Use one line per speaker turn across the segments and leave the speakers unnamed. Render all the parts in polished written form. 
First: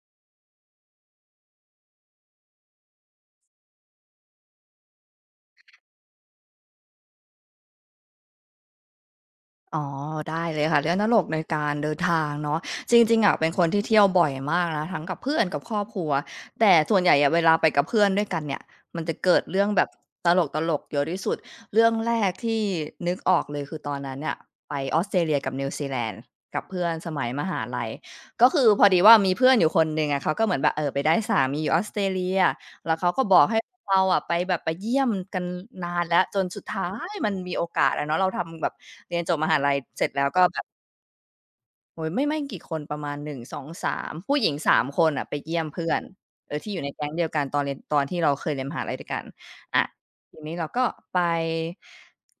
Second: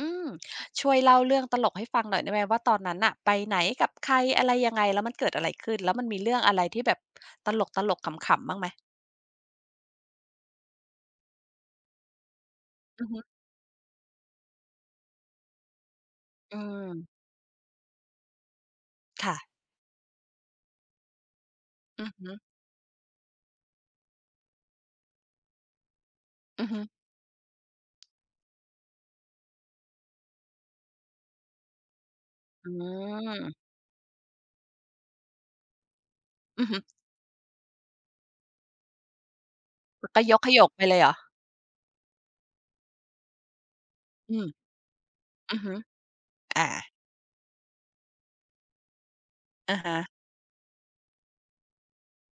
อืมช่วยเล่าเรื่องตลกให้ฟังหน่อยได้ไหมว่าตอนนั้นน่ะไปไหนกับใครอะไรยังไงแล้วมันเกิดอะไรขึ้นแล้วมันมีเรื่องอะไรที่แบบตลกๆขำๆบ้างไหม
อ๋อได้เลยค่ะเรื่องตลกในการเดินทางเนาะจ
อือ
ริ
ฮึ
งๆอะเป็นคนที่เที่ยวบ่อยมากนะทั้งกับเพื่อนกับครอบครัว
อื
แต่
ม
ส่วนใหญ่อะเวลาไปกับเพื่อนด้วยกันเนี่ยมันจะเกิ
ค่ะ
ดเรื่องแบบตลกๆเยอะที่สุดเรื่อง
อือ
แร
ฮึ
กที่นึกออกเลยคือตอนนั้นเนี่ยไปออสเตรเลียกับนิวซีแลนด์กับ
อือฮึ
เพื่อนสมัยมหาลัยก็คือพอดีว่ามีเพื่อนอยู่คนหนึ่งอะเขาก็เหมือนแบบเออไปได้สามีอยู่ออสเตรเลีย
อื
แล้วเขาก็บอกให้
ม
เราอะไปแบบไปเยี่ยมกันนานแล้วจนสุด
อือฮึ
ท้ายมันมีโอกาสอะเนาะเราทำแบบเรียนจบมหาลัยเสร็จ
ก็
แล้ว
ย
ก็
กข
แบ
ย
บ
กไปเลยเหรอ
โอ้โฮไม่กี่คนประมาณหนึ่งสองสาม
อื
ผู้หญิง
ม
3คนน่ะไป
อื
เยี่
อ
ยม
ฮึ
เพื่อนเออ
อา
ที่อยู่ในแก๊งเดียวกันตอนเรียนตอนที่เราเคยเรียนมหาลัยด้วยกัน
อะ
อะ
ฮะ
ทีนี้เราก็ไป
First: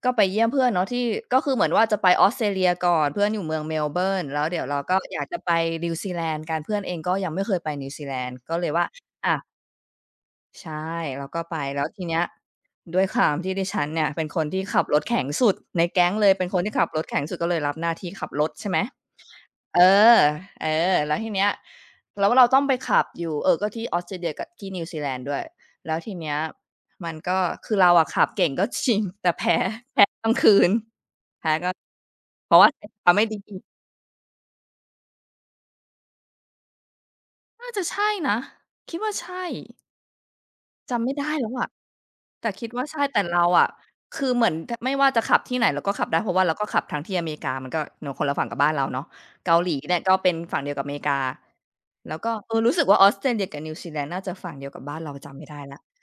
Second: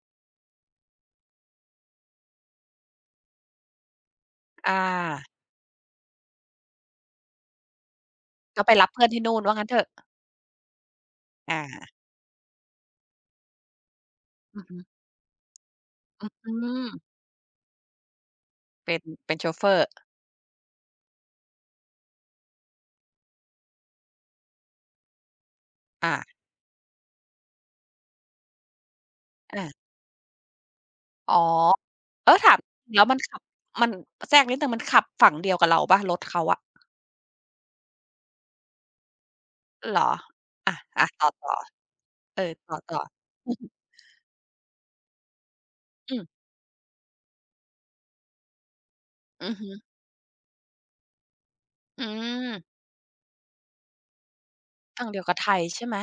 ก็ไปเยี่ยมเพื่อนเนาะที่ก็คือเหมือนว่าจะไปออสเตรเลียก่อนเพื่อนอยู่เมืองเมลเบิร์นแล้วเดี๋ยว
อ
เราก็อยา
า
กจะไปนิวซีแลนด์กันเพื่อนเองก็ยังไม่เคยไปนิวซีแลนด์ก็
ก็
เล
ไป
ยว่า
รับเพื่อนที่
อ่า
นู่นว่างั้นเถอะ
ใช่เราก็ไป
อา
แล้วทีเนี้ยด้วยความที่ดิฉันเนี่ยเป็นคน
อื
ที่
อฮึ
ขับรถแข็งสุดในแก๊งเลยเป็น
อื
คนที่ขับรถ
ม
แข็งสุดก็เลยรับหน้าที่ขับรถใช่ไหม
เป็นเป็นโชเฟอ
เอ
ร์
อเออแล้วทีเนี้ยแล้วเราต้องไปขับอยู่เออก็ที่ออสเตรเลียกับที่นิวซีแลนด์ด้วยแล้วที
อา
เนี้ยมันก็คือเราอะขับเก่งก็จริง แต่แพ้
อา
แพ้กลางคืน
อ๋อ
แพ้ก็
เออ
เพ
ถาม
ราะว่า
แล้ว
ขับ
มัน
ไม่ดี
ขับมันแทรกนิดหนึ่งมันขับฝั่งเดียวกับเราเป่ารถเขาอะ
น่าจะใช่นะคิดว่าใช่
เหรออะ
จำ
อะ
ไม่
ต่อ
ได้แล้
ต่
ว
อ
อะ
เออ
แต่คิ
ต
ดว่า
่อ
ใช่แต่เรา
ๆออือ
อะคือเหมือนทไม่ว่าจะขับที่ไหนเราก็ขับ
อื
ได้เพราะ
ม
ว่าเราก็ขับทั้งที่อเมริกามันก็เนาะคนละฝั่งกับบ้านเราเนาะ
อือ
เกาห
ฮึ
ลีเนี่ยก็เป็นฝั่งเดียวกับอเมริกา
อื
แล้วก็
ม
เออรู้สึกว่าออสเตรเลียกับนิวซีแลนด์น่าจะฝั่งเดียวกับบ้าน
ฝั่ง
เรา
เดียวกับ
จำไม่
ไท
ได้
ย
แล้ว
ใช่ไหม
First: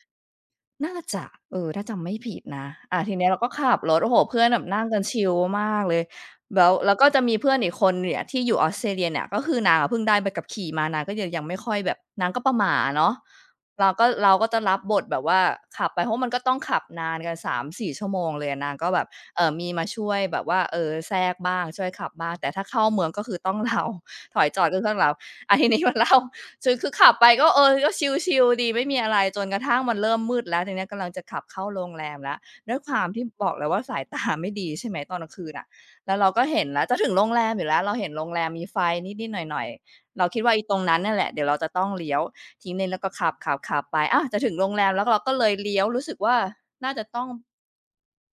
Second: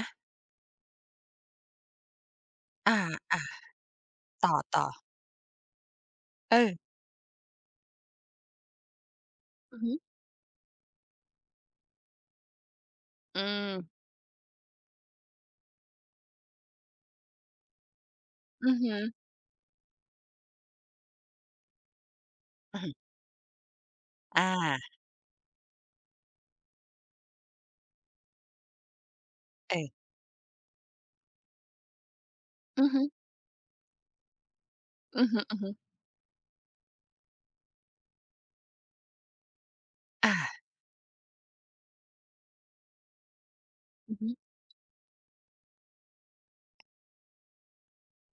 น่าจะเออถ้าจำไม่ผิดนะอา
อา
ทีเนี้ยเราก็ขับรถโอ้โฮเพื่
ๆ
อน
ต่อ
แบบ
ต่
นั่
อ
งกันชิลมากเลย
เอ
แล้วแล้
อ
วก็จะมีเพื่อนอีกคนเนี่ยที่อยู่ออสเตรเลียเนี่ยก็คือนาง
อือ
อะ
ฮึ
เพิ่งได้ใบขับขี่มานางก็ยังไม่ค่อยแบบนางก็ประหม่าอะเนาะ
อืม
เราก็จะรับบทแบบว่าขับไปเพราะมันก็ต้องขับนานกัน3-4ชั่วโมงเลยอะ
อื
นาง
อ
ก็
ฮึ
แบบมีมาช่วยแบบว่าเออแทรกบ้างช่วยขับบ้างแต่ถ้า
อือ
เข้าเมื
ฮึ
องก็คือต้อง เราถ
อา
อยจอดก็คือต้องเราอาทีนี้มันเล่า คือขับไปก็เออก็ชิลๆดีไม่มีอะไรจนกระ
เอ
ทั่ง
อ
มันเริ่มมืดแล้วทีเนี้ยกำลังจะขับเข้าโรงแรมแล้วด้วย
อื
ค
อ
วา
ฮึ
มที่บอกแล้วว่าสายตาไม่ดีใช่ไหมตอน
อื
ก
อ
ลาง
ฮึ
คื
ๆ
น
อ
อะ
ฮึ
แล้วเราก็เห็นแล้วจะถึงโรงแรมอยู่แล้วเราเห็นโรงแรมมีไฟนิดๆหน่อยๆเรา
อา
คิดว่าอีตรงนั้นนั่นแหละเดี๋ยวเราจะต้องเลี้ยวทีนี้เราก็ขับๆๆไป
อือ
อา
ฮึ
จะถึงโรงแรมแล้วเราก็เลยเลี้ยวรู้สึกว่าน่าจะต้อง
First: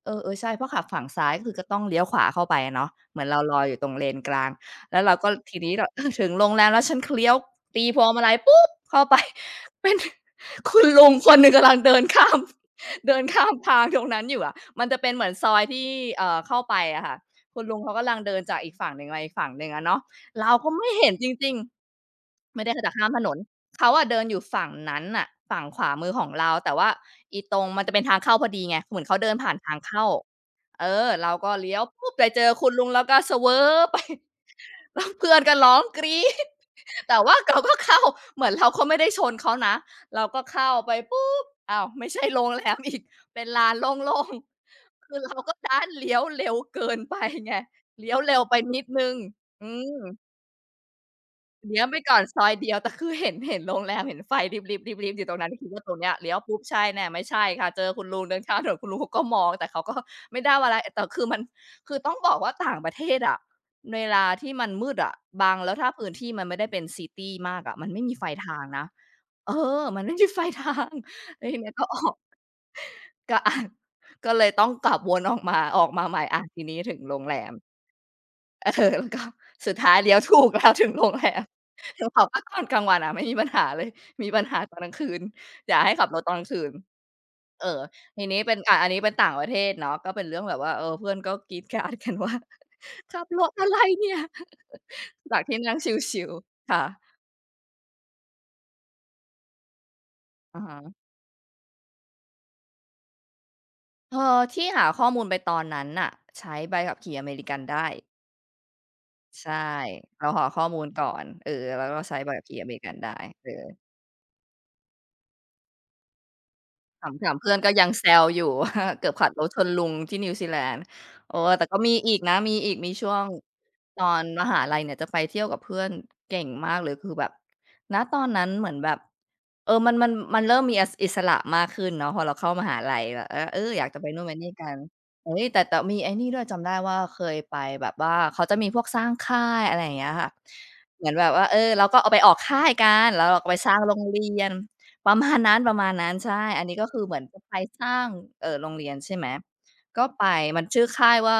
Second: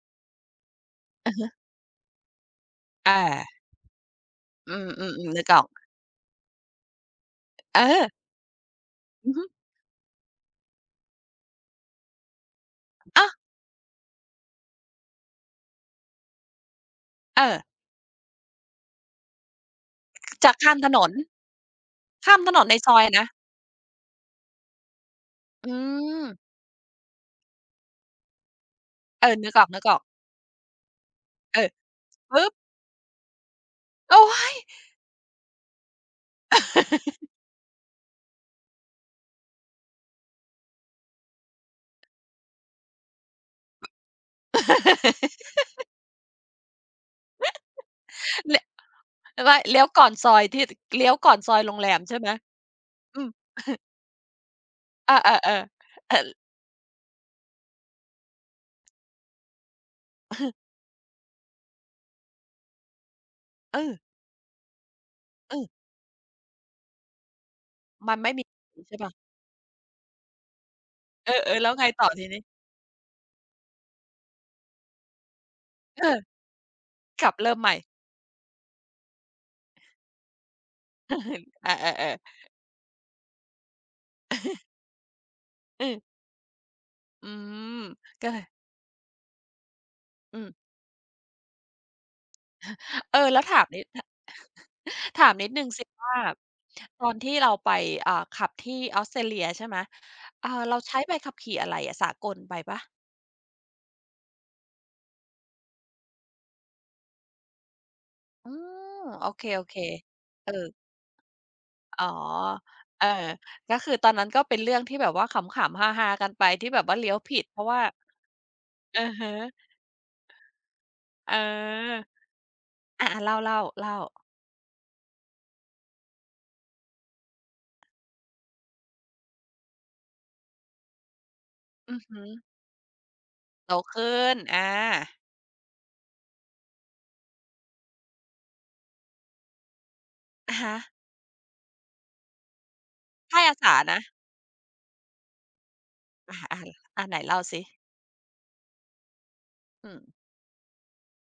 เออๆใช่เพราะขับฝั่งซ้ายก็คือก็ต้องเลี้ยวขวาเข้าไปอะเนาะเห
อา
มือนเรารออยู่ตรงเลนกลาง
อื
แล้ว
ม
เรา
ๆ
ก็
ๆนึกอ
ที
อก
นี้เรา เออถึงโรงแรมแล้วฉันคเลี้ยวตีพวง
เออ
มาลัยปุ๊บเข้าไป
อือฮึ
เป็นคุณลุงคนหนึ่งกำลังเดินข้าม เดิน
อาว
ข้ามทางตรงนั้นอยู่อะมันจะเป็นเหมือนซอยที่เข้าไปอะค่ะ
เออ
คุณลุงเขากำลังเดินจากอีกฝั่งหนึ่งมาอีกฝั่งหนึ่งอะเนาะเรา
จาก
ก็
ข้ามถ
ไม่
น
เห็
น
นจริง
ข้ามถ
ๆ
น
ไม่
น
ได้
ใน
ค
ซ
จะ
อย
ข้ามถ
นะ
นน เขาอะเดินอยู่ฝั่งนั้นน่ะฝั่ง
อื
ขวามือของเรา
ม
แต่ว่าอีตรงมันจะเป็นทางเข้าพอดีไงเหมือนเขา
เอ
เดิน
อนึ
ผ่า
ก
น
อ
ทาง
อก
เข้า
ๆ
เออเราก็
เออ
เลี้ยวปุ๊บไปเจ
ปึ๊
อ
บ
คุณลุงแล้วก็เสว้อไป
โอ๊ย
แล้วเพื่อนก็ร้องกรี๊ด แต่ว่าเราก็เข้าเหมือนเราก็ไม่ได้ชนเขานะเราก็เข้าไปปุ๊บอ้าวไม่ใช่โรงแรมอีกเป็นลานโล่งๆคือเรา ก็ดันเลี้ยวเร็วเกินไปไงเลี้ยวเร็วไป
เล
นิดหนึ่ง
แล้วก็
อื
เลี้ยวก่อน
ม
ซอยที่เลี้ยวก่อนซอยโรง
เลี้ยว
แร
ไป
ม
ก่
ใช่
อน
ไหม
ซอยเดียวแต่คือ
อืม
เห็นโรงแรมเห็นไฟริบๆริบๆ
อา
อยู่ตรง
ๆๆ
นั้
เอ
นคิดว่าตรงเนี้ย
อ
เลี้ยวปุ๊บใช่แน่ไม่ใช่ค่ะเจอคุณลุงเดินข้ามถนนคุณลุงเขาก็มองแต่เขาก็ไม่ได้ว่าอะไรแต่คือต้องบอกว่าต่างประเทศอะ
เอ
เวลาที่มันมืดอะบางแล้ว
อ
ถ้าพื้นที่มันไม่ได้เป็นซิตีมากอะมันไม่
ๆ
มี
มัน
ไฟ
ไม่มี
ทางนะ
ใช่เปล่า
เออมันไม่มีไฟทาง
เอ
แล้วที
อๆแล้
เนี้
ว
ยก็
ไง
อ
ต่อ
อก
ทีนี้
ก็ ก็เลยต้องกลับวนออกมา
เอ
ใหม่
อ
ทีนี้ถึงโรง
ขั
แร
บ
ม
เริ่มใหม่
เออ แล้วก็สุดท้ายเลี้ยวถูกแล้วถึงโรงแรม
อา
ถึอแบ
ๆๆ
บว่าตอนกลางวันอะไม่มีปัญหาเลยมีปัญหาตอนกลางคืนอย่า
อือ
ให้ขับรถตอนกลางคืน
อื
เอ
ม
อที
ก็เล
นี้
ย
เป็นอันนี้เป็นต่างประเทศเนาะก็เป็นเรื่
อื
อง
ม
แบบว่าเออเพื่อนก็กรี๊ดกราดกันว่า
เออ
ขับ
แล้
ร
ว
ถ
ถา
อะ
ม
ไร
นิด
เนี่ย
ถ ถาม
จาก
นิด
ที่
หนึ่ง
นั่ง
สิ
ช
ว่า
ิลๆค่ะ
ตอนที่เราไปอ่าขับที่ออสเตรเลียใช่ไหมเอ
อะ
อ
ฮะ
เราใช้ใบขับขี่อะไรอะสากลไปเปล่า
เออที่หาข้อมูลไปตอนนั้นน่ะใช้ใบขับขี่อเมริกันได้
อืมโอเค
ใช่ เราห่
ๆ
อ
เออ
ข้อมูลก่อน เออ แล้วก็
อ๋อ
ใช้ใบขับขี่อเมริกัน
เออ
ได้เออ
ก็คือตอนนั้นก็เป็นเรื่องที่แบบว่าขำๆฮาๆกันไปที่แบบว่า
ถ
เลี้ยว
า
ผิ
ๆ
ด
เพื่อ
เพ
น
ราะ
ก็
ว่า
ยังแซวอยู่ ว่า
อ
เกื
อ
อบขับ
ฮะ
รถชนลุงที่นิวซีแลนด์
เอ
เอ
อ
อแต่ก็มีอีกนะมีอีกมี
อา
ช่ว
ๆ
ง
เล่าเล่าเล่า
ตอนมหาลัยเนี่ยจะไปเที่ยวกับเพื่อนเก่งมากเลยคือแบบณตอนนั้นเหมือนแบบเออมันเริ่มมีออิสระมากขึ้น
อือ
เนาะพ
ฮึ
อเราเข้ามหาลัยแบบเออเออ
โต
อยากจะไป
ขึ้
นู่นไป
น
นี่
อา
กันเฮ้ยแต่มีไอ้นี่ด้วยจำได้ว่าเคยไปแบบว่าเขาจะมีพวกสร้างค่ายอะไรอย่างเงี้ยค่ะ
อะฮะ
เหมือนแบบว่าเออเราก็เอาไปออกค่ายกันแล้วเรา
ค่าย
ก็ไป
อา
ส
สา
ร้างโร
นะ
งเรียน ประมาณนั้นประมาณนั้น
อา
ใช่
อา
อันนี้ก็คือ
อา
เห
ไหน
มือนจะ
เล่า
ไป
สิ
สร้างโรงเรียนใช่ไหม
อืม
ก็ไปมันชื่อค่ายว่า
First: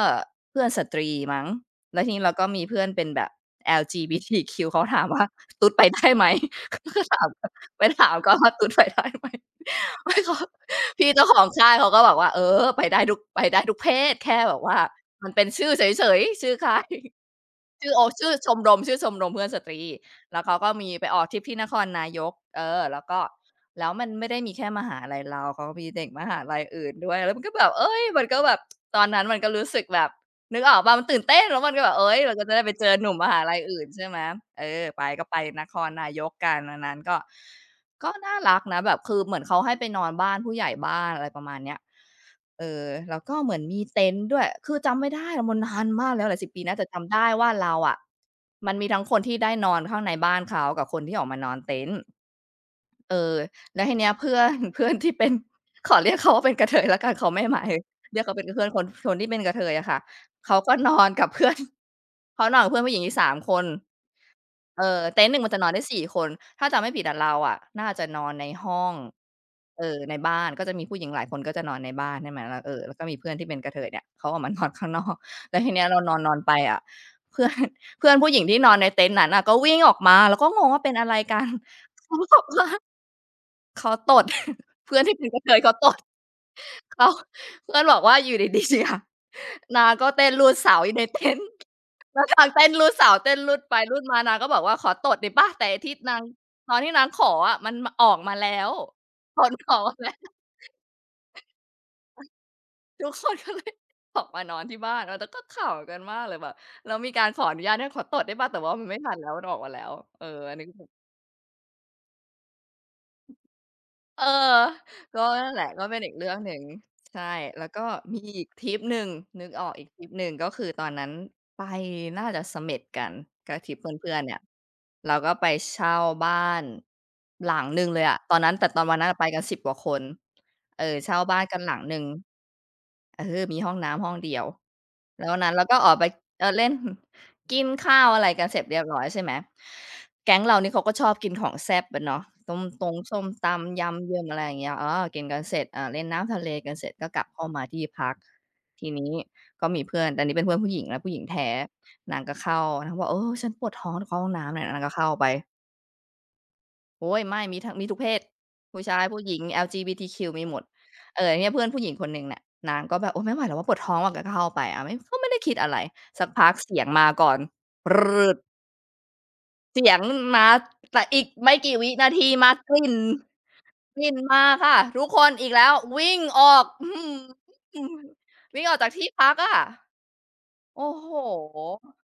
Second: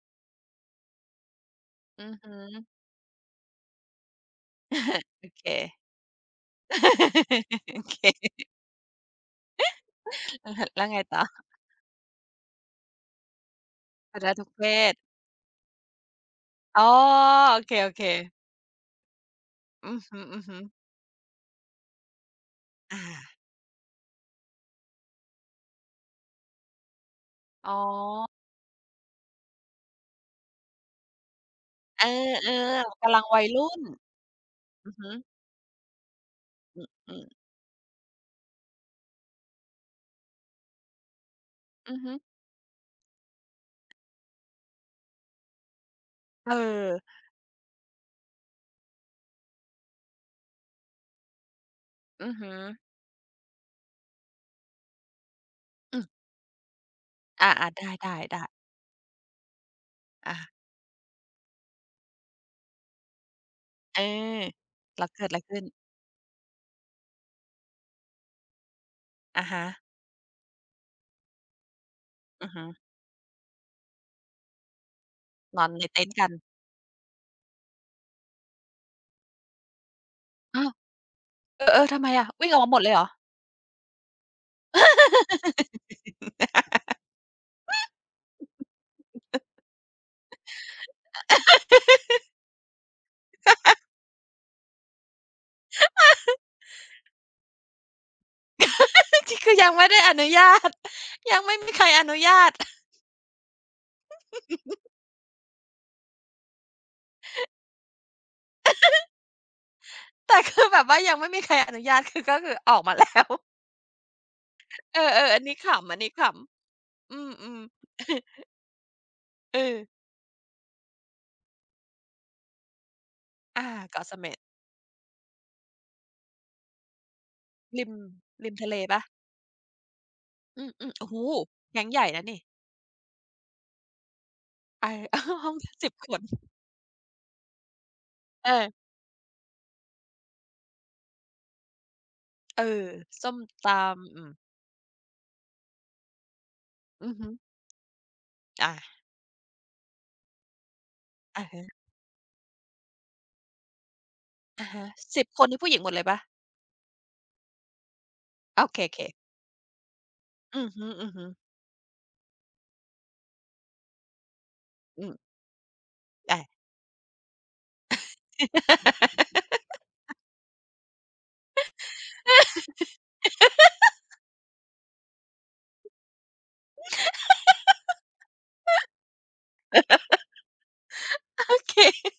เพื่อนสตรีมั้งแล้
อื
วที
อ
นี้เรา
ฮึ
ก็มีเพื่อนเป็นแบบ LGBTQ เขาถา มว่า
โอเค
ตุ๊ดไปได้ไหม ก็ถาม
โอ
ไป
เค
ถามก่อนว่าตุ๊ดไปได้ไหม ไม่เขา
แล้วแล้วไง
พี่
ต่อ
เจ้าของค่ายเขาก็บอกว่าเออไปได้ทุกเพศ
สัตว์ได
แค่
ทุก
แบบ
เพ
ว่า
ศ
มันเป็นชื่อเฉยๆชื่อค่า
อ๋อ
ย
โอเคๆ
ชื่
อ
อโอ
เค
ชื่อชมรมเพื่อนสตรี
อือ
แล้วเขา
ฮึ
ก็
ๆ
มีไปออกทริปที่นครนายกเออ
อา
แล้วก็แล้วมันไม่ได้มีแค่มหาลัยเราเขาก็มีเด็กมหาลัยอื่นด้วยแล้วมันก็แบ
อ๋
บ
อ
เอ๊ยมันก็แบบตอนนั้นมันก็รู้สึกแบบนึกออกเปล่ามันตื่นเต้นแล้วมันก็แบบ
เออ
เอ๊ยเราก็จะได้ไปเจอ
ๆ
หนุ่ม
กำลั
ม
ง
หา
วัย
ลัย
รุ่น
อื่นใช่ไหมเออ
อือ
ไป
ฮึ
ก็ไปนครนายกกันวันนั้น
อือ
ก็ ก็น่ารักนะแบบคือเหมือนเขาให้ไปนอนบ้านผู้ใหญ่บ้านอะไรประมาณเนี้ย
อือฮึ
เออแล้วก็เหมือนมีเต็นท์ด้วยคือจำไม่ได้แล้วมันนานมากแล้วหลายสิ
เอ
บ
อ
ปีนะแต่จำได้ว่าเราอะมันมีทั้งคนที่ได้นอนข้างในบ้านเขากับคนที่ออกมานอนเต็นท์
อือฮึ
เออแล้วทีเนี้ยเพื่อน เพื่อนที่เป็น ขอ
อืม
เรียกเขาว่าเป็นกระเทยแล้วกัน เขาไม่
อ
หมา
า
ย
ๆได้
เรียก
ๆ
เขาเป็
ได้
นเพื่อนคนที่เป็นกระเทยอะค่ะ
อา
เขาก็นอนกับเพื่อน เขานอนกับเพื่อนผู้หญิงอีกสามคน
เออ
เออ
แล้ว
เต็
เกิ
น
ด
ท์ห
อะไร
นึ่งมัน
ขึ้
จะ
น
นอนได้สี่คนถ้าจำไม่ผิดอะเราอะน่าจะนอนในห้อง
อะฮะ
เออในบ้านก็จะมีผู้หญิงหลายคนก็จะนอนในบ้านใช่ไหม
อือ
แล้ว
ฮึ
เออแล้วก็มีเพื่อนที่เป็นกระเทยเนี่ยเขาออกมานอนข้างนอก แล้
น
ว
อ
ที
นใน
เนี้ยเรา
เต็น
น
ท์กัน
อนๆไปอะเพื่อน เพื่อนผู้หญิงที่นอนในเต็นท์นั้นน่ะก็วิ่งออกมาเราก็ง
อ้า
ง
ว
ว่าเป็นอะไรกัน
เออๆทำ ไม
เขา
อะ
บอก
วิ่งอ
เ
อกมาหมดเลยเหรอ
เขาตด เพื่อนที่เป็นกระเทยเขาตดเขาเพื่อนบอกว่าอยู่ดีๆอะนางก็เต้นรูดเสาอยู่ในเต็นท์ แล้วนางเต้นรูดเสาเต้นรูดไปรูดมานางก็บอกว่าขอตดหน่อยเปล่าแต่ไอ้ที่นางตอนที่นางขออะมันมออกมาแล้วผ
ที่ คื
ล
อยั
อ
ง
อก
ไม่
มา
ได้
แล้
อนุ
ว
ญาต ยังไม่มีใครอนุญาต
ทุกคนก็เลยออกมานอนที่บ้านเออแต่ก็ขำกันมากเลยแบบแล้วมีการขออนุญาตให้ขอตดได้เปล่าแต่ว่ามันไม่ทันแล้วมันออกมาแล้ว
แต่
อัน
คื
นี้
อ
ก็
แบ
แบ
บ
บ
ว่ายังไม่มีใครอนุญาตคือก็คือออกมาแล้ว
เออ
เอ
ก็
อๆอัน
นั่น
นี้
แหละก็
ขำอั
เป็
น
นอี
นี้
ก
ข
เรื่องหนึ่ง
ำอื
ใช่
ม
แล้ว
ๆ
ก็มีอีก ทริปหนึ่งนึก
เอ
ออก
อ
อีกทริปหนึ่งก็คือตอนนั้นไปน่าจะเสม็ดกันก็ท
อา
ริปเ
เกาะเส
พื่อนๆ
ม็
เนี่
ด
ยเราก็ไปเช่าบ้านหลังห
ริ
นึ่ง
ม
เลยอะตอน
ริ
นั้น
ม
แต่
ทะเล
ตอน
เป
วัน
ล่า
นั้นอะไปกัน10กว่าคน
อื
เอ
ม
อ
ๆโอ้โฮ
เช่าบ้านกันหลัง
แก๊ง
ห
ให
นึ่ง
ญ่นะนี่
เออมีห้องน้ำห้องเดียว
เออ
แล้ววัน นั้
ห้
น
อง
เราก็อ
สิ
อ
บ
กไป
คน
เออเล่น กินข้าวอะไรกัน
เอ
เสร็จ
อ
เรียบร้อยใช่ไหมแก๊งเรานี่เขาก็ชอบกินของแซ่บอะเนาะต้ม
เอ
ต
อ
งส้ม
ส้มต
ตำยำ
ำ
เยิ
อื
ม
ม
อะไรอย่างเงี้ยเออกินกันเสร็จเล่นน้ำทะเลกันเสร็จก็
อือ
กลับ
ฮึ
เข้ามาที่พัก
อา
ทีนี้ก็มีเพื่อนแต่อันนี้เป็นเพื่อนผู้หญิงนะผู้หญิง
อะ
แท้
ฮะ
นางก็เข้านางบอกเออฉันปวดท้องจะเข้าห้องน้ำเนี่ย
อะ
นาง
ฮะ
ก็เข้า
สิ
ไป
บคนนี่ผู้หญิงหมดเลยเปล่า
โอ๊ยไม่มีทั้งมีทุกเพศ
โอเค
ผู้ชายผู้ห
ๆ
ญิง LGBTQ มีหมด
อือฮึ
เนี่ย
ๆ
เพื่อนผู้หญิงคนหนึ่งเน่ะนางก็แบบโอ๊ยไม่ไหวแล้วว่าปวดท้องว่ะกก็เข้าไปไม่
อืม
ก็ไม่ได้คิดอะไรสัก
อา
พักเสียงมาก่อน เสียงมาแต่อีกไม่กี่วินาทีมากลิ่นกลิ่นมาค่ะทุกคนอีกแล้ววิ่งออกอื้อฮือวิ่งออกจากที่พักอะโอ้โฮ
โอเค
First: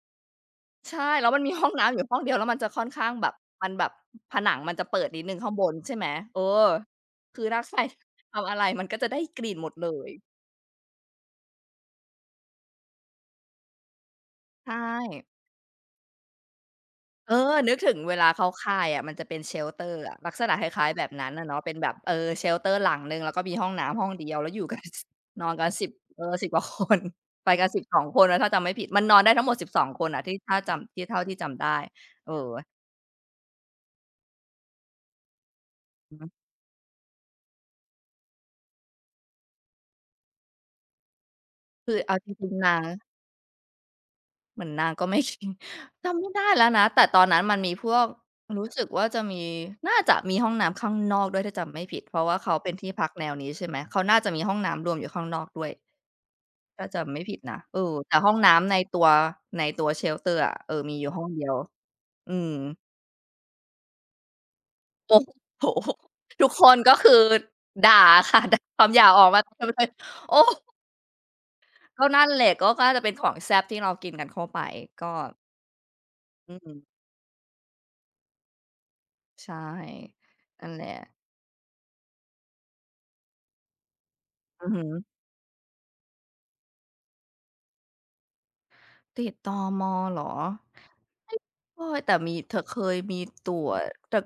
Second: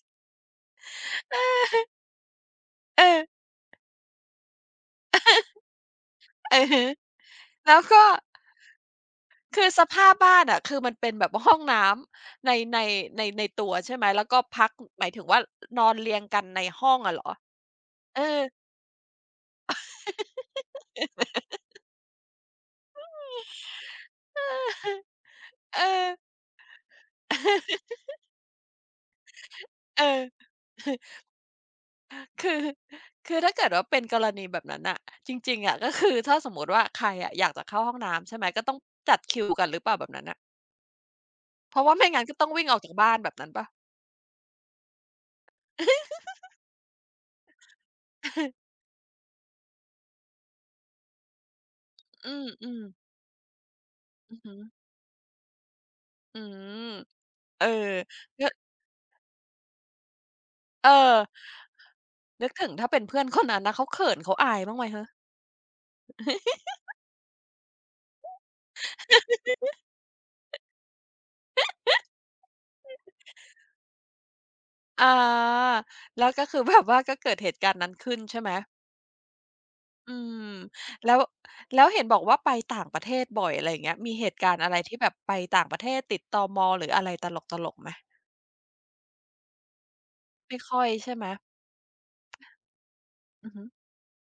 ใช่แล้วมันมีห้องน้ำอยู่ห้องเดียวแล้วมันจะค่อน
เอ
ข้าง
อ
แบบมันแบบผนังมันจะเปิดนิดหนึ่งข้างบนใช่ไหมเออ
อะฮะ
คือถ้าใค
แล้
ร
วก็
ทำอะไรมันก็จะได้กลิ่น
คื
หม
อ
ด
ส
เล
ภา
ย
พบ้านอะคือมันเป็นแบบห้องน้ำในในตัวใช่ไหมแล้วก็พัก
ใช่
หมายถึงว่านอนเรียงกันในห้องอะเหรอ
เออนึกถึงเว
เอ
ลา
อ
เขาคายอะมันจะเป็น shelter อะลักษณะคล้ายๆแบบนั้นอะเนาะเป็นแบบเออ shelter หลังหนึ่งแล้วก็มีห้องน้ำห้องเดียวแล้วอยู่กัน สนอนกัน
เอ
สิบ
อ
เออสิบกว่าคน ไปกัน สิบสองคนนะถ้าจำไม่ผิดมันนอนได้ทั้งหมดสิบสอง
เอ
ค
อ
นอะที่ถ้า
เออ
จำที่เท่าที่จำได้เอ
คือ
อ
คือถ้าเกิดว่าเป็นกรณีแบบนั้นน่ะจริงๆอะก็คื
อื
อ
อฮึ
ถ้าสมมุติว่าใครอะอยากจะเข้าห้องน้ำใช่ไหมก็ต้องจัดคิวกันหรือเปล่าแบบนั้นน่ะเพราะ
คื
ว่า
อ
ไม่
เอา
งั้น
จ
ก็ต้
ริ
อง
งๆ
วิ่งอ
นา
อก
ง
จากบ้านแบบนั้นเปล่า
เหมือนนางก็ไม่ คิด จำไม่ได้แล้วนะแต่ตอนนั้นมันมีพวกรู้ สึกว่าจะมีน่าจะมีห้องน้ำข้างนอกด้วยถ้าจำไม่ผิดเพราะ
อื
ว่าเขาเป็น
ม
ที่
ๆ
พักแนวนี้ใช่ไหมเขาน่าจะ
อื
มี
อ
ห้
ฮึ
องน้ำรวมอยู่ข้างนอกด้วย
อื
ถ้า
ม
จำไม่ผิดนะ
เออ
เออแต่ห้อง
ก็
น้ำในตัวในตัว shelter อร์อะเออ
เออ
มีอยู่ห้องเดียวอื
นึ
ม
กถึงถ้าเป็นเพื่อนคนนั้นนะเขาเขินเขาอายบ้างไหมคะ
โอ้โหทุกคนก็คือด่าค่ะ ด่าคำหยากออกมาเต็มเลยโอ้ก็นั่นแหละก็น่าจะเป็นของแซ่บที่เรากินกันเข้าไป
อ
ก็
าแล้วก็
อื
คือ แบ
ม
บว่าก็เกิดเหตุการณ์นั้นขึ้นใช่ไหม
ใช่
อืม
นั่นแหละ
แล้วแล้วเห็นบอกว่าไปต่างประเทศบ่อยอะไรอย่างเงี้ยมีเหตุการณ์
อื
อะ
อ
ไร
ฮึ
ที่แบบไปต่างประเทศติดตมหรืออะไรตลกๆไหม
ติดตมเหรอ
ไม่ค่อยใช่ไหม
ไม่ค่อยแต่มีเธอเคยมี
อื
ต
อ
ร
ฮึ
วจแต่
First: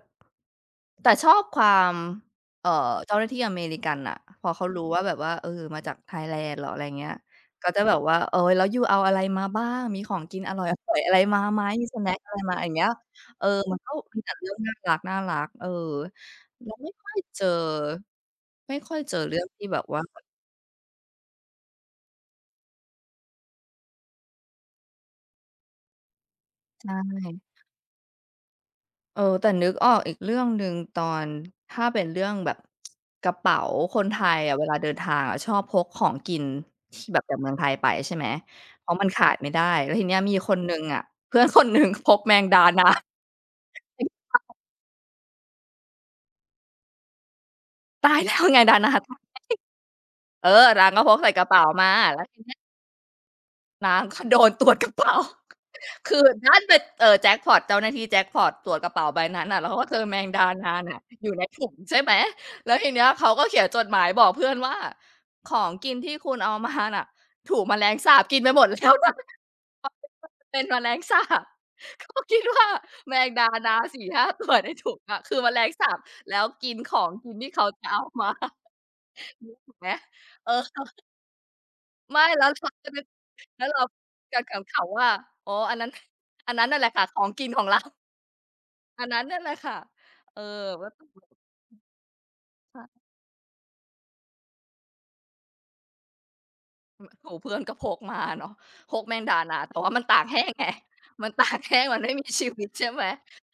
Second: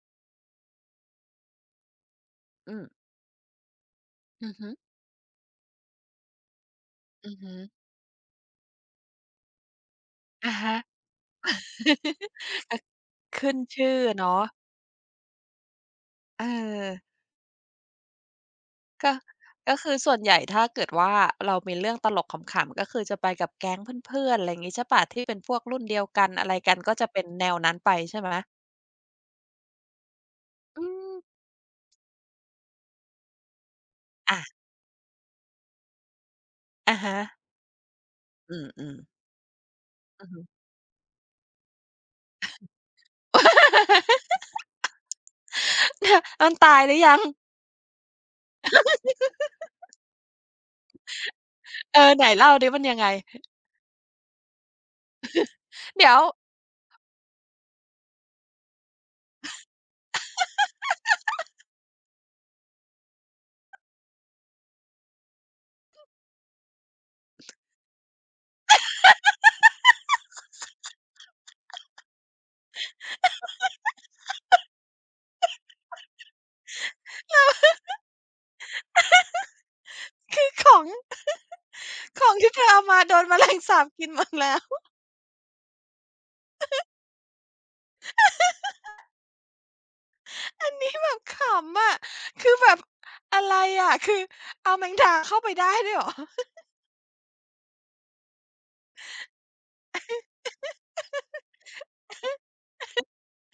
แต่ชอบความเอ่อ
อืม
เจ้าหน้าที่อเมริกันน่ะพอ
อือ
เขา
ฮึ
รู้ว่าแบบว่าเออมาจากไทยแลนด์เหรออะไรเงี้ย
อือฮึ
ก็จะแบบว่าเออแล้วยูเอาอะไรมาบ้างมีของกินอ
อะ
ร่
ฮะ
อยๆอะไรมาไหมมีสแน็ก อะไรมาอย่างเงี้ยเออ
ขึ้น
มันก็
ชื่อ
มีแต่
เนาะ
เรื่องน่ารักๆเออ
เออ
เราไม่ค่อยเจอไม่ค่อย
ก็
เจอเรื่องที่
ก็
แบบ
คือ
ว่า
ส่วนใหญ่ถ้าเกิดว่าเรามีเรื่องตลกขำๆก็คือจะไปกับแก๊งเพื่อนๆอะไรงี้ใช่เปล่าที่เป็นพวกรุ่นเดียวกันอะไรกัน
ใช่
ก็จะเป็นแนวนั้นไปใช่ไหม
เออแต่นึกออกอีกเรื่องหนึ่ง
อื
ตอ
ม
นถ้าเป็นเรื่องแบบกระเป๋าคนไทยอะ
อา
เวลาเดินทางอะชอบพกของกิน
อะ
ที่แบ
ฮะ
บจากเมืองไทยไปใช่ไหม
อื
เพราะ
ม
มัน
ๆ
ขาดไม่ได้แล้วทีเนี้ย
อือ
มี
ฮึ
คนหนึ่งอะเพื่อนคนหนึ่ง พกแมงดานา
มันตายหรือยัง
ตายแล้วไงดานา เออนางก็พกใส่กระเป๋ามา
เออ
แล้
ไหน
วที
เล่า
เนี้ย
ดิมันยังไง
นางก็โดนตรวจกระเป๋า
เดี๋ย
คื
ว
อดันไปแจ็กพอตเจ้าหน้าที่แจ็กพอตตรวจกระเป๋าใบนั้นน่ะแล้วเขาก็เจอแมงดานาน่ะอยู่ในถุงใช่ไหมแล้วทีเนี้ยเขาก็เขียนจดหมายบอกเพื่อนว่าของกินที่คุณเอามาน่ะถูกแมลงสาบกินไปหมดแล้วนะ เพราะมันเป็นแมลงสาบ เขาคิดว่าแมงดานาสี่ห้าตัวในถุงอะคือแมลงสาบแล้วกินของกินที่เขาจะเอามา นึกออกไหม
คื
เอ
อ
อ
ของ
ไม่
ของ
แล้ว
ที่เธ
เราก็
อเอามา
นึก
โดนแมลง
แล้ว
สา
เรา
บกินหมด
กั
แล้
น
ว
ขำๆว่าอ๋ออันนั้นอันนั้นนั่นแหละค่ะของกินของเรา อันนั้นนั่นแหละค่ะเออ
อัน
ก็
นี้
ต้อง
แบ
แบ
บ
บ
ขำอะคือแบบ
ใช่
อะไรอะคือเอาแมงดาเข้าไปได้ด้วยเหรอ
โอ้โฮเพื่อนก็พกมาเนาะพกแมงดานาแต่ว่ามันตากแห้งไง มันตากแห้งมันไม่มีชีวิตใช่ไหม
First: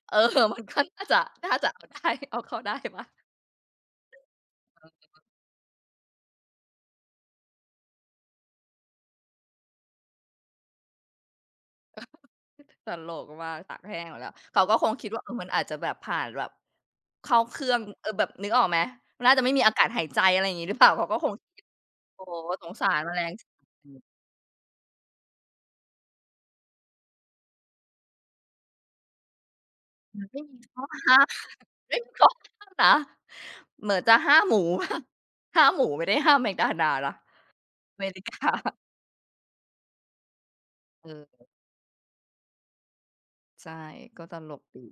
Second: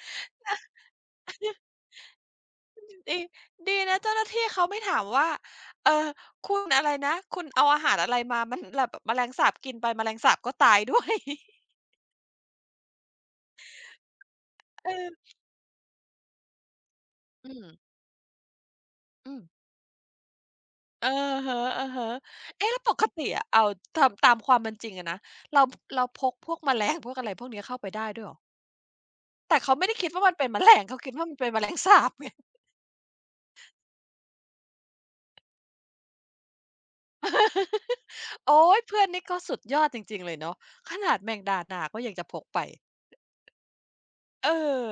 เออ มันก็น่าจะน่าจะเอาได้เอาเข้าได้บ้า
ดี
ง
ดีนะเจ้าหน้าที่เขาไม่ถามว่าเออคุณอะไรนะคุณเอาอาหารอะไรมามันแบบแมลงสาบกินไปแมลงสาบก็ตายด้วย
ตลกมากตากแห้งหมดแล้วเขาก็ค งคิด
เออ
ว่าเออมันอาจจะแบบผ่านแบบเข้า
อื
เค
ม
รื่องเออแบบนึกออกไหมมัน
อื
น่า
ม
จะไม่มีอากาศหายใจอะไรอย่างงี้หรือเปล่าเขา
อะ
ก็คง
ฮ
คิด
ะ
โอ้โฮ
ๆ
ส
เอ๊ะ
ง
แล้ว
สา
ป
ร
ก
แมล
ติ
ง
อะ
สา
เอา
บ
ตามความเป็นจริงอะนะเราเราพกพวกแมลงพวกอะไรพวกเนี้ยเข้าไปได้ด้วยเหรอแต่เขาไม่ได้คิด
มั
ว่า
น
มัน
ไม่
เป็น
มี
แม ล
ข้
ง
อ
เขาคิด
ห้าม
ว่ามันเป็นแมลง
เฮ้
สา
ย
บ ไง
เขาห้ามนะเหมือนจะห้ามหมู ห้ามหมูไม่ได้ห้ามแมกดานานะ อเมริกา
โอ๊ ยเพื่อนนี่ก็สุดยอดจริงๆเลยเนาะขนาดแมง
เออ
ดานาก็ยังจะพกไป
ใช่ก็ต
เอ
ลกดี
อ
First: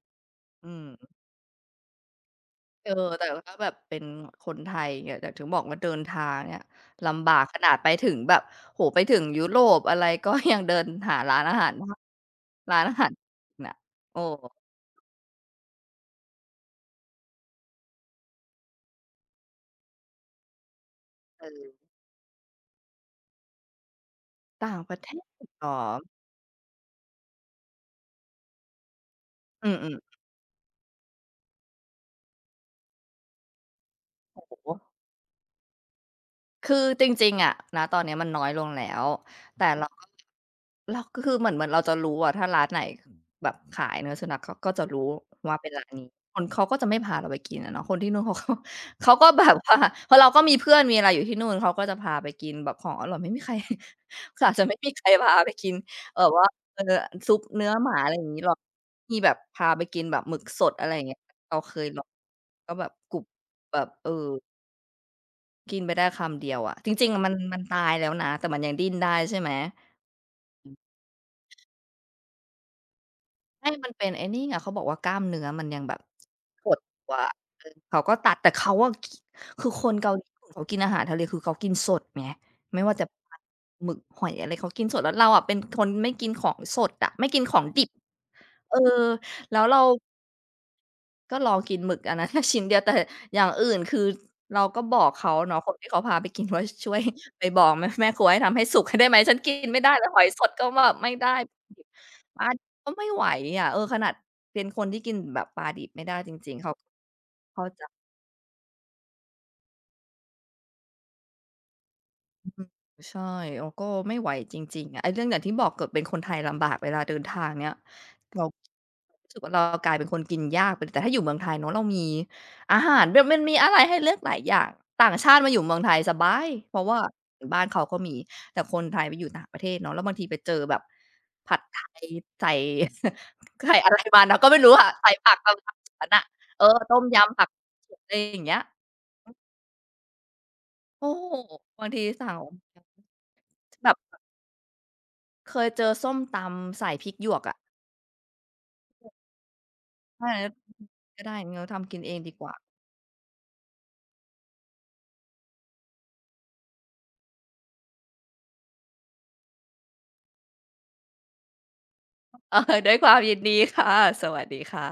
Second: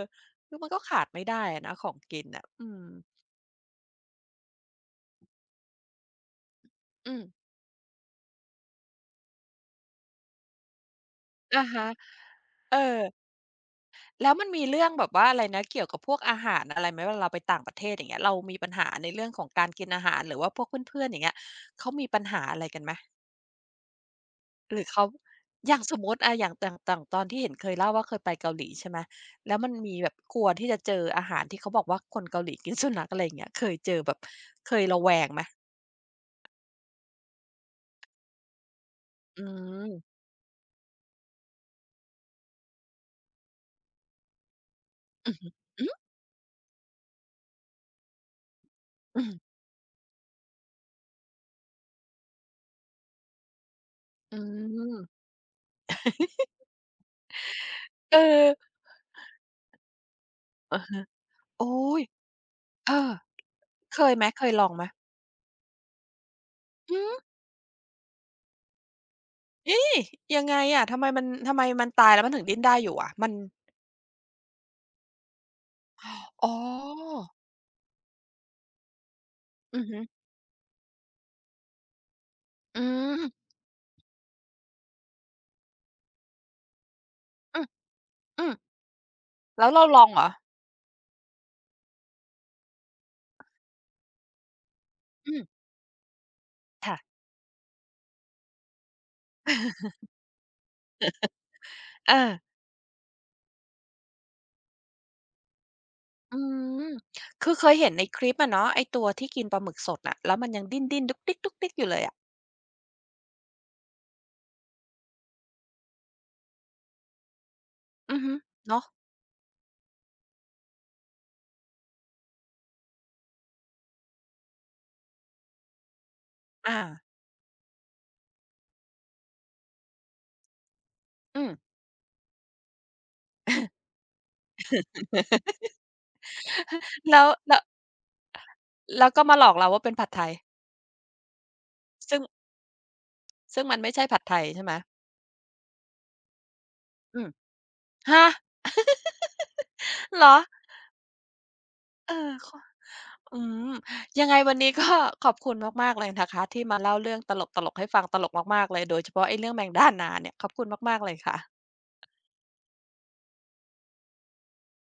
คือมั
อื
นก็
ม
ขาดไม่ได้อะนะของกินน่ะอืม
เออแต่ถ้าแบบเป็นคนไทยเนี่ยแต่ถึงบอกว่าเดินทางเนี่ย
อืม
ลำบากขนาดไปถึงแบบโอ้โฮไปถึงยุโรปอะไรก็ยังเดินหาร้านอา
อะ
หาร
ฮะ เอ
ร้านอา
อ
หารน่ะโอ้
แล้วมันมีเรื่องแบบว่าอะไรนะเกี่ยวกับพวกอาหารอะไรไหมเวลาเราไปต่างประเทศอย่างเงี้ยเรามีปัญหาในเรื่องของการกินอาหารหรือว่าพวกเพื่อนๆอย่างเงี้ย
เออ
เขามีปัญหาอะไรกันไหม
ต่า
ห
ง
รือ
ประ
เขา
เทศเหรอ
อย่างสมมุติอะอย่างต่างต่างตอนที่เห็นเคยเล่าว่าเคยไปเกาหลีใช่ไหมแล้ว
อื
มันมีแบ
ม
บกลัวที่จะเจออาหารที่เขาบอกว่าคนเกาหลีกิน สุนัขอะไรอย่างเงี้ยเคยเจอแบบ
ๆโอ้โฮ
เคยระแวงไหม
คือจริงๆอะณตอนเนี้ยมันน้อยลงแล้ว
อื
แต่เราก็
ม
เราก็คือเหมือนเราจะรู้อะถ้าร้านไหนแบบขายเนื้อสุนัขก็จะรู้
อือฮึ
ว่าเป็นร้า
อื
น
อ
นี้คนเขาก็จะไม่พาเราไปกินอะเนาะคนที่นู่นเขาก็ เขา
อือ
ก็แบบว่าเพราะเราก็มีเพื่อนมีอะไรอยู่ที่นู่นเขาก็จะพาไปกินแบบของอร่อยไม่มีใคร
อื
ก็อาจจะไม่มีใคร
ม
พาไปกินแบบว่าเออซุปเนื้อหมาอะไร
เอ
อย่างงี้
อ
หรอกมีแบบพาไปกินแบบหมึกสด
อะ
อะไรอ
ฮะ
ย่างเงี้ยเรา
โอ๊
เคยล
ย
องก็แบบ
เอ
ก
อ
รุบแบบ
เค
เออ
ยไหมเคยลองไหม
กินไปได้คำเดียวอะจ
อื
ริงๆอะ
ม
มันตายแล้วนะแต่มันยังดิ้นได้ใช่ไหม
เอ๊ะยังไง
อื
อะ
ม
ทำไมมันตายแล้วมันถึงดิ้นได้อยู่อะมัน
ไม่มันเป็นไอ้นี่ไงเขาบอกว่ากล้ามเนื้อมันยังแบบ
อ๋อ
หดตัวอะเออเขาก็ตัดแต่เขาอะกิคือ
อื
ค
อ
น
ฮึ
เกาหลีเขากินอาหารทะเลคือเขากินสดไง
อื
ไม่ว่าจะป
ม
ลาหมึกหอยอะไรเขากินสดแล้วเราอะเป็นคนไม่กินของสดอะไม่กินขอ
อื
ง
ม
ดิบ
อืม
เออแล้ว
แล้ว
เรา
เราลองเหรอ
ก็ลองกินหมึกอันนั้น ชิ้นเดียวแต่อย่างอื่นคือเราก็บอกเขา
อืม
เนาะคนที่เขาพาไปกินว่าช่ว
ค่ะ
ย ไปบอกแม่ครัวให้ทำให้สุก ให้ได้ไหมฉันกินไม่ได้ เลยหอยสดก็แบบไม่ได้
เอ
ป
อ
ลาดิบก็ไม่ไหวอะเออขนาดเป็นคนที่กินแบบปลาดิบไม่ได้จ
อื
ริงๆเขา
มคือ
เขา
เคย
ใจ
เห็นในคลิปอะเนาะไอ้ตัวที่กินปลาหมึกสดน่ะแล้วมันยังดิ้นๆดุกดิ๊กดุกดิ๊กอยู่เลยอะ
อืมใช่เราก็ไม่ไหวจริงๆอะไอ้เรื่องอย่างที่บอกเกิดเป็นคนไทยลำบากเวลาเดินทางเนี่ย
อือฮึ
เรา
เนาะ
รู้สึกว่าเรากลายเป็นคนกินยากไปแต่ถ้าอยู่เมืองไทยเนาะเรามีอาหารแบบมันมีอะไรให้เลือกหลายอย่างต่างชาติมาอยู่เมืองไทยสบายเพ
อา
ราะว่าบ้านเขาก็มีแต่คนไทยไปอยู่ต่างประเทศเนาะแล้วบางทีไปเจอแบบ
อืม
ผัดไทยใส่ ใส่อะไรมาเราก็ไม่รู้อะใส่ผัก อะไ นน่ะเออต้ม
แล้ว
ยำผัก
แล้ว
อะไรอย่างเงี้ย
แล้วก็มาหลอกเราว่าเป็นผัดไทย
โอ้โฮบางที
ซึ่ง
สั่ง
ซึ่งมันไม่
แบบ
ใช่ผัดไทยใช่ไหม
เคยเจอส้มตำใส่พริก
อื
หย
ม
วกอะ
ฮะเหร
ถ้าอ
อ
ย่างงั้นก็ได้งั้นเราทำกินเอ
เอ
งดี
อ
ก
ค
ว่า
อืมยังไงวันนี้ก็ ขอบคุณมากๆเลยนะคะที่มาเล่าเรื่องตลกๆให้ฟังตลกมากๆเลยโดยเฉพาะไอ้เรื่องแมงด้านาเนี่ยขอบคุณมากๆเลยค่ะ
เออด้วยความยินดีค่ะ สวัสดีค่ะ